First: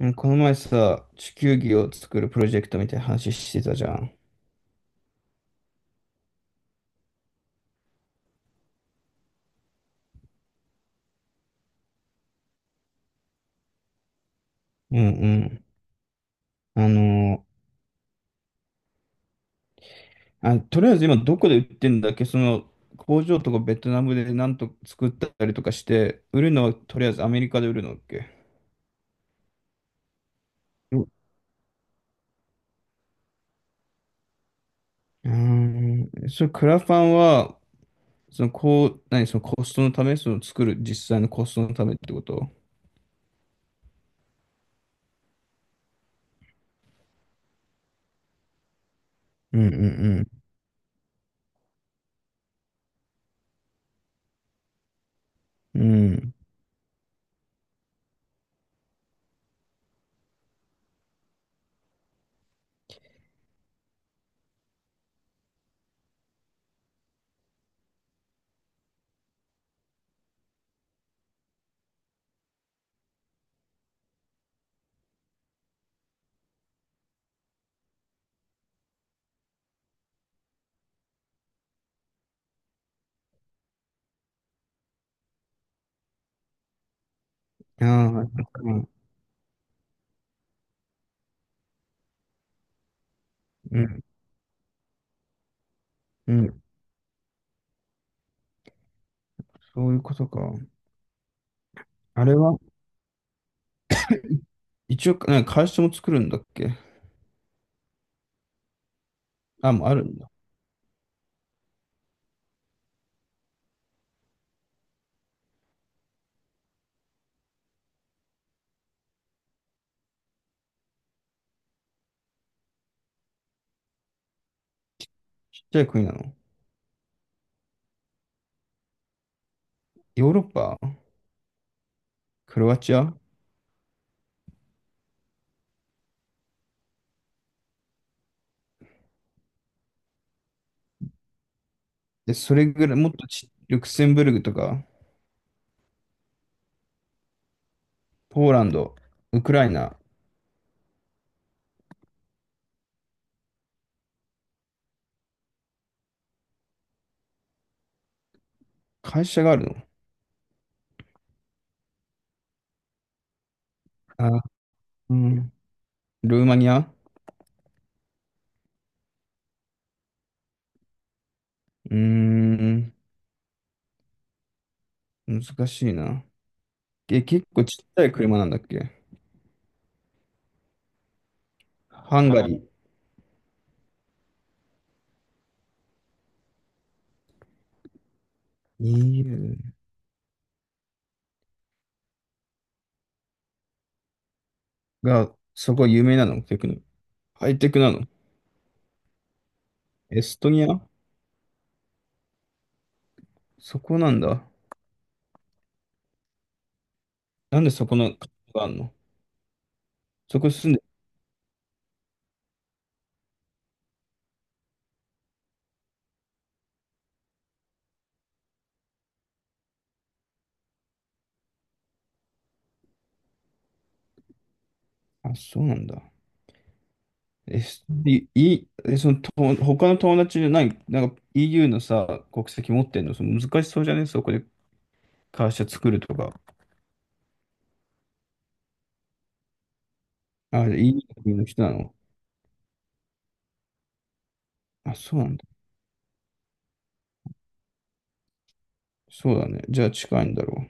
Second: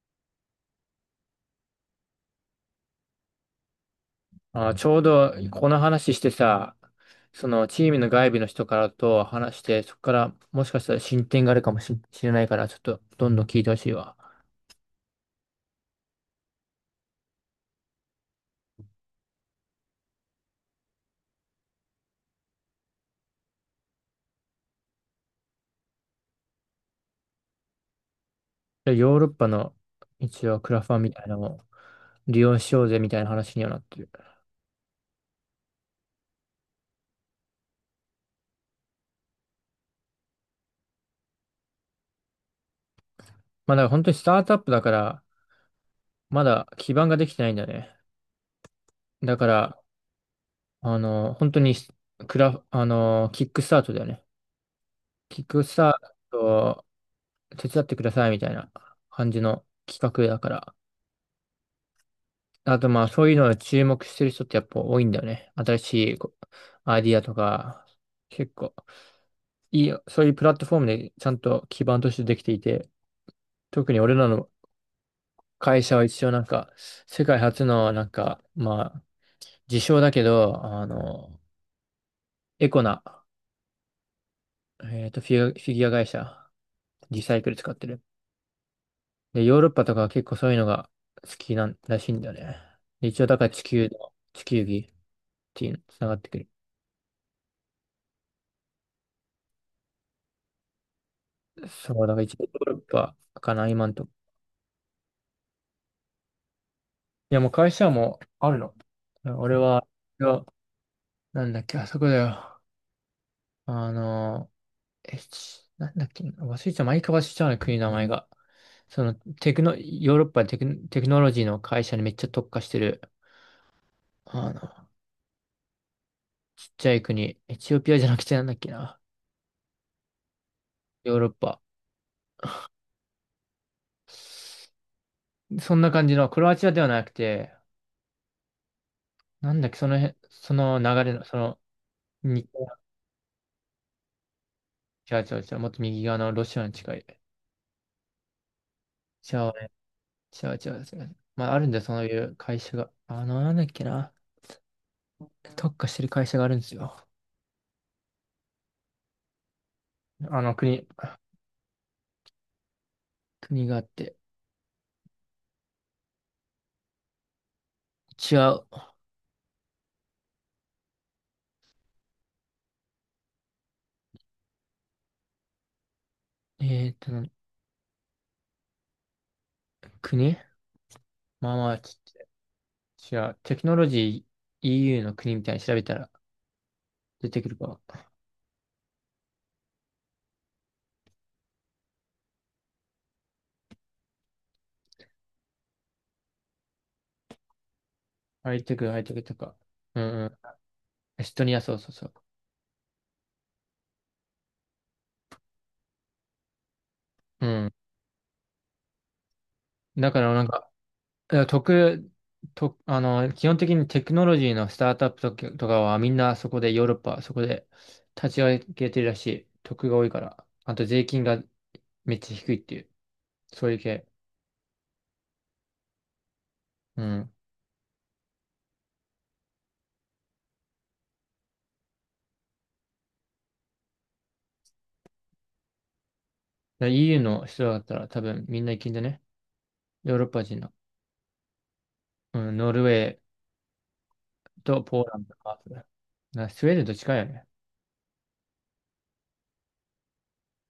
うんこの前さ、地球儀を作るプロジェクトみたいな話してたじゃん。あ、ちょうどこの話してさ、そのチームの外部の人からと話して、そこからもしかしたら進展があるかもししれないから、ちょっとどんどん聞いてほしいわ。うんうん。あのーあ、とりあえず今どこで売ってんだっけ？その工場とかベトナムでなんと作ったりとかして、売るのはとりあえずアメリカで売るのだっけ？でヨーロッパの一応クラフうァん。ンうみたいなのを利用しようぜみたいな話にはなってる。ーんそれクラファンは、そのこう、何、そのコストのため、その作る実際のコストのためってこと？まあだから本当にスタートアップだから、まだ基盤ができてないんだよね。だかうんら、うん本当にクラ、あの、キックスタートだよね。キックスうん。ターうん。トを手伝ってくださいみたいな感じの企画だから。あとまあそういうのを注目してる人ってやっぱ多いんだよね。新しいこうアイディアとか、結構いいよ、そういうプラットフォームでちゃんと基盤としてできていて、特に俺らの会社は一応なんか、世界初のなんか、まあ、自称だけど、エコな、フィギュア会社、リサイクル使っあてる。あ、そっか。で、ヨーロッパとかは結構そういうのが好きなんらしいんだよね。で一応だからうん地球儀っていうのつながってうくる。ん。そういうことか。そう、だからあれ1ヨはーロッパかな、今んとこ。一応、なんか会社も作るんだっけ？いや、もう会社もあるの。俺あ、は、もうあるんいだ。やなんだっけ、あそこだよ。あの、ちなんだっけ、忘れちゃう、毎回忘れちゃうね国の名前が。その、テクノ、ヨーロッパテク、テクノロジーの会社にめっちゃ特化してる、あの、ちっちゃい国なの？ちっちゃい国、エチオピアじゃなくてなんだっけな、ヨーロッパ。ヨーロッパ。クロアチア。そんな感じの、クロアチアではなくて、なんだっけ、その辺、その流れの、その、で、にそれぐらい、もっとち、ルクセンブルグとか、違う違う違う、もっと右側のロシアに近い。ポーランド、じウゃクあライナ、違う違う違う。まあ、あるんだよ、そういう会社が。あの、なんだっけな。特化してる会社があるんですよ。会社があるの？あの、国、国があって。あ、うん。ルーマニア。違う。うーん、難しいな。えーっと、え、な結構ちっちゃい車なんだっけ？国まあまあ、ちハンガリ違う。テクノロジー EU の国みたいに調べたら出てくるか。ー。EU が、そこ有名なのテクノ。ハイテクなの？ハイテク、ハイテクとか。うんエうん。ストニア。エストニア、そうそうそう。そこなんだ。うなんでん。そこの国があるの？だから、そなんこか、住んで、い特、と、あの、基本的にテクノロジーのスタートアップとか、とかはみんなそこでヨーロッパ、そこで立ち上げてるらしい。得が多いから。あと税金がめっちゃ低いっていう。そういう系。あ、そうなんだ。うん。だかえ、すい、いえ、その、と、他の友達じゃない、なんか EU のさ、国籍持ってんの、その難しそうじゃねそこで会社作るとか。ら EU の人だったら多分みんな行けんだね。ヨーロッパ人あ、の。EU の国の人なの？うん、ノルウェーとあ、ポーそラうンなドんだ。ハーフな、スウェーデンと近いよね。そうだね。じゃあ近いんだろ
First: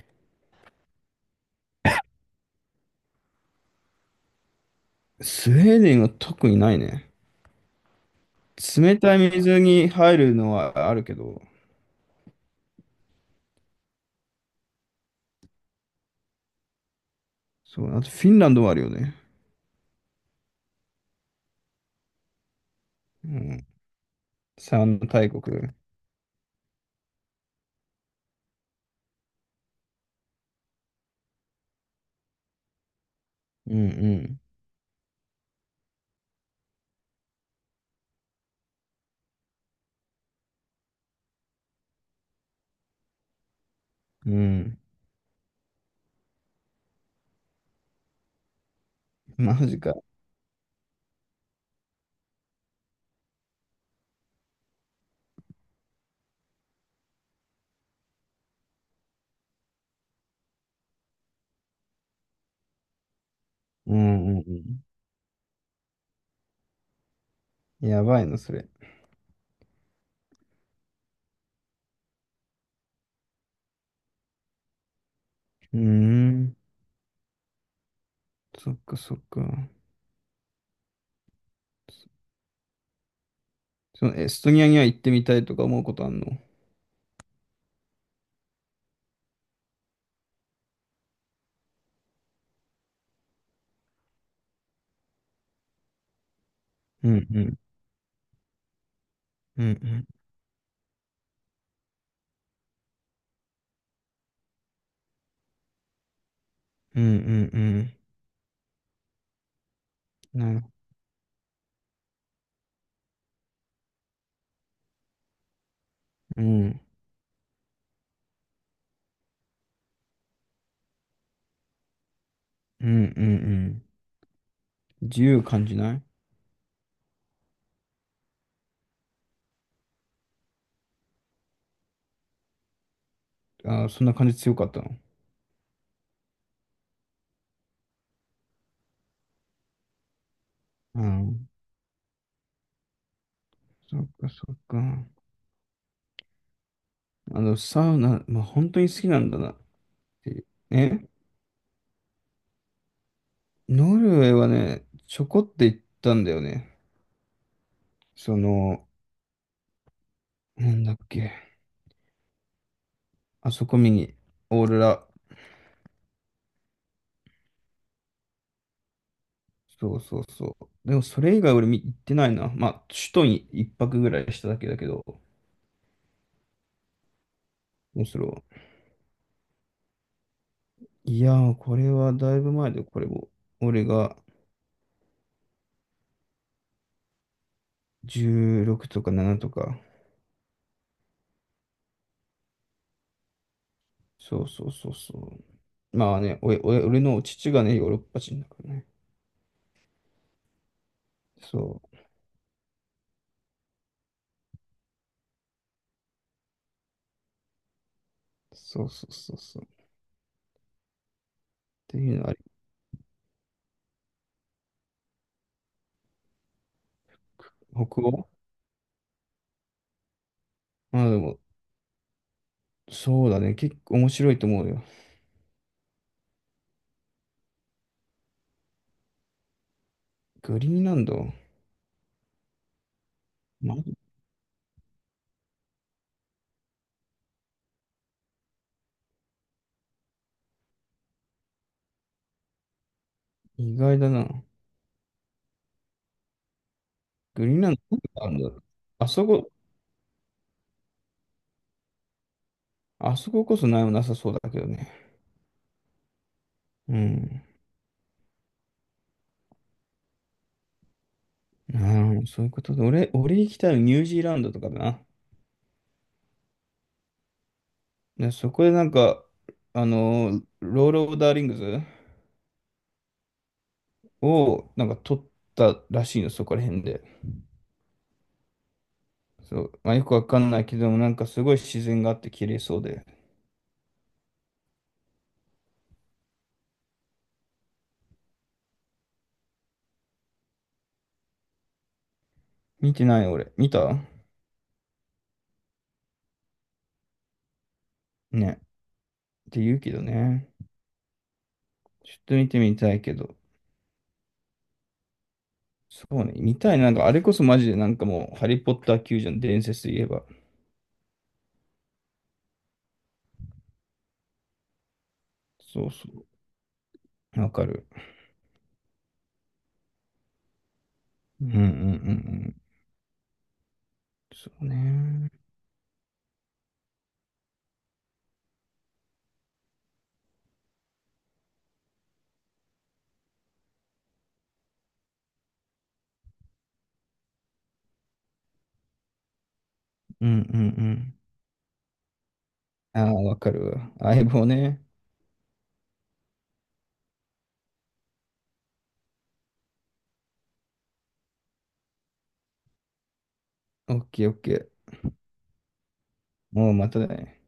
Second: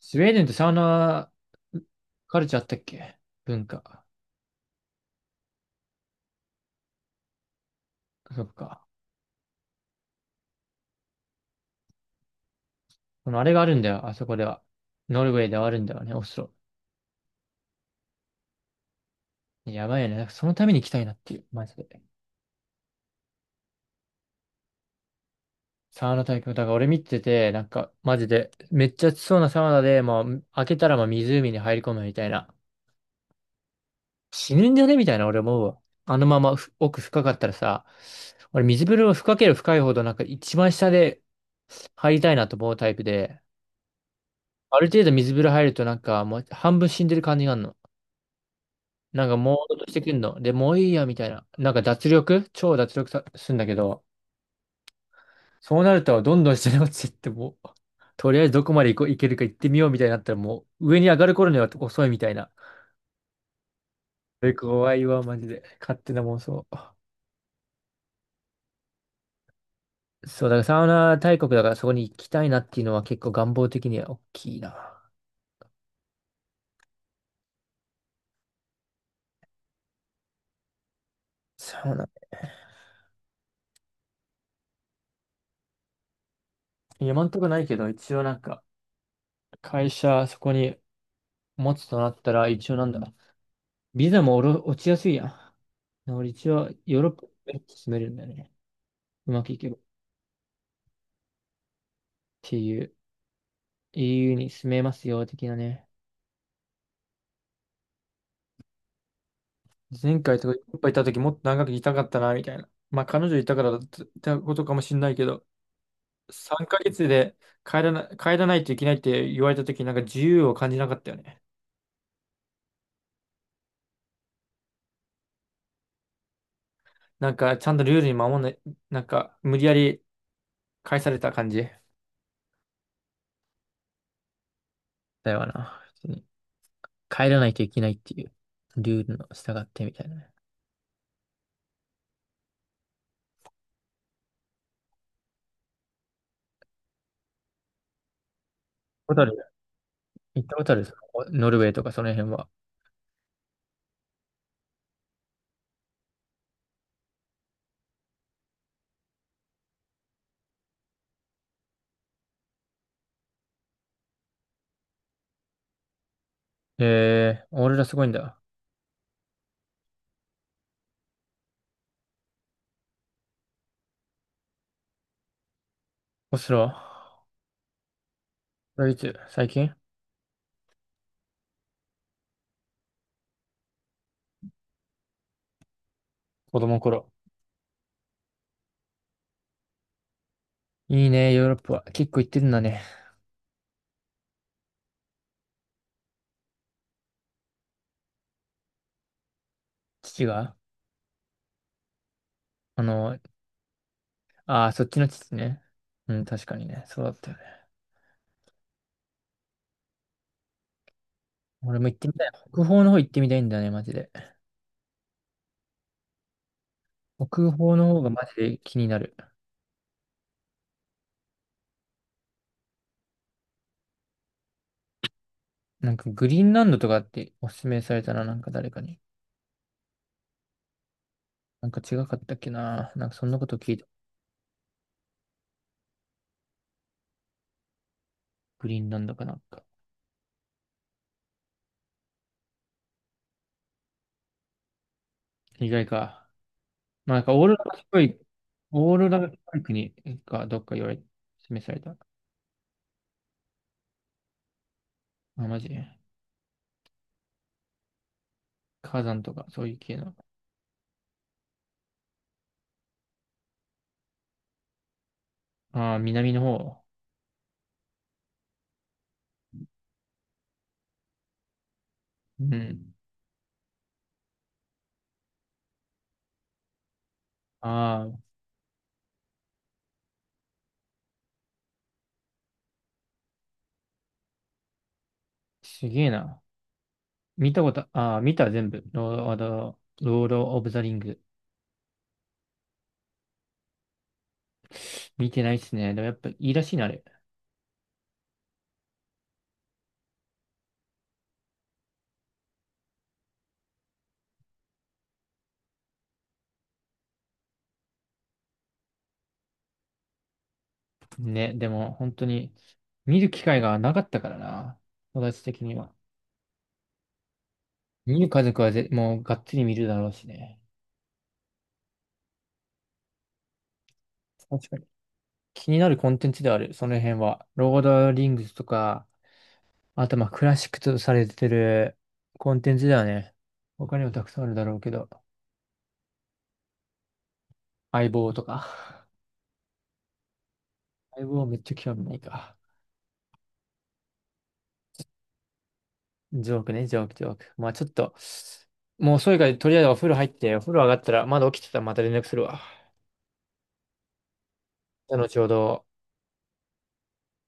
スウェーデンってサウナカルチャーあったっけ文化。う。スウェーデンは特にないね。そっか。冷たい水に入るのはあるけど、このあれがあるんだよ、あそこでは。ノルウェーではあるんだよね、オスロ。そう、あとフィンランドはあるよね。やばいよね。なんかそのために行きたいなっていう、マジで。うん。三大国。サウナ体験、だから俺見てて、なんか、マジで、めっちゃ暑そうなサウナで、もう、開けたらもう湖に入り込むみたいな。うんうん。死ぬんじゃねみたいな、俺思うわ。あのままふ奥深かったらさ、俺水風呂深ければ深いほど、なんか一番下で入りたいなと思うタイプで、うん。ある程度水風呂入るとなんかもう半分死んでる感じがあるの。なんか朦マ朧ジとしか。てくんの。で、もういいや、みたいな。なんか脱力さすんだけど、そうなると、どんどん下に落ちていってもう、とりあえずどこまで行こう、行けるか行ってみようみたいになったら、もう上に上がる頃には遅いみたいな。うんうそれん怖いわ、マジで。勝手な妄想。うん。やばいな、それ。そう、だからサウナ大国だからそこに行きたいなっていうのは結構願望的には大きいな。うーん。そっかそっか。サウナ。そのエストニアには行ってみたいとか思うことあんの？今んとこないけど、一応なんか、会社そこに持つとなったら、一応なんだ。ビザもおろ落ちやすいやん。俺一応ヨーロうッんパうんに住めるんだよね。うまくいうけば。っんていう、EU に住めますよ、的なね。うんうんうん前う回とんかいなる。っぱいい行った時もっと長くいたかったな、みたいな。まあ彼女いたからだったことかもしれないけど、う3んヶ月で帰らないといけないって言われた時なんか自由を感じなかったよね。うんうんうん。自由感じない？なんかちゃんとルールに守んない、なんか無理やり返された感じあーそんな感じ強かったの？だよな。普通に帰らないといけないっていうルールの従ってみたいなね。うん。そっかそっか。あのサウナ、まあ、本当に好きホなタんル、だなってい行う。ったことあるそえ、のノルウェーとかその辺は。ノルウェーはねちょこって行ったんだよね。その、なんだっけ、あそこ見に。オーロラ。えー、俺らすごいんだ。そうそうそう。でもそれ以外俺見行ってないな。まあ首都に一泊ぐらいしただけだけど。オスロ。面白これいつ最近い。いやー、これはだいぶ前で、これも。俺が子供の頃。16とか7とか。いいね、ヨーロッパは。結構行ってるんだね。そうそうそうそう。まあね、おいおい俺の父がね、ヨーロッパ人だからね。父が、そあの、ああ、そっちの父ね。うん、確かにね。そうだったよね。う。そうそうそうそう。っ俺も行てってみいうのたはい。あり、北方の方行ってみたいんだよね、マジで。北方の北方がマ欧。ジで気になる。まあでも、そうだね。結構面白いと思うよ。なんかグリーンランドとかっておすすめされたな、なんか誰かに。グリーンランド。なんか違かったっけな。なんかそんなこと聞いた。ま、グリーンランドかなんか。意外だな。意外か。まあなんかオグーリローンラランっぽい、ド、あるんだ？オーあロそラっこ、ぽい国かどっか言われ、示された。あそここそ何もなさそうだけどね。あ、マジうん。火山とかそういう系の。なるほど、そういうことで。俺、俺行きたいのニュージーランドとかだな。ああ、南の方。ね、そこでなんか、ロール・オブ・ダーリングズうん。をなんか取ったらしいの、そこら辺で。ああ、そう、まあ、よくわかんないけども、なんかすごい自然があって綺麗そうで。すげえな。見たこと、あー見た全部。ロード、あのロード・オブ・ザ・リング。見てない俺。見た見てないっすね。でもやっぱいいらしいな、あれ。ね。って言うけどね。ちょっと見てみたいけど。そうね。見たい。なんかあれこそマジでなんかもう、ハリー・ポッター級じゃん、伝説で言えば。ね、でも本当に見る機会がなかったからな。私的にそうは。そう。わかる。見る家族はぜ、もうがっつり見るだろうしね。うんうんうんうん。そう確かに。ね。気になるコンテンツである、その辺は。ロード・リングスとか、あとまあクラシックとされてるコンテンツだよね。他にもたくさんあるだろうけど。相棒とか。うんうんうん。相棒めっちゃ興味ないか。ああ、わかるわ。相棒ね。ジョークね、ジョーク、ジョーク。まあちょっと、もう遅いからとりあえずお風呂入って、お風呂上がったら、まだ起きてたらまた連絡するわ。オッケーオッケー。じゃあ後ほど。もうまたね。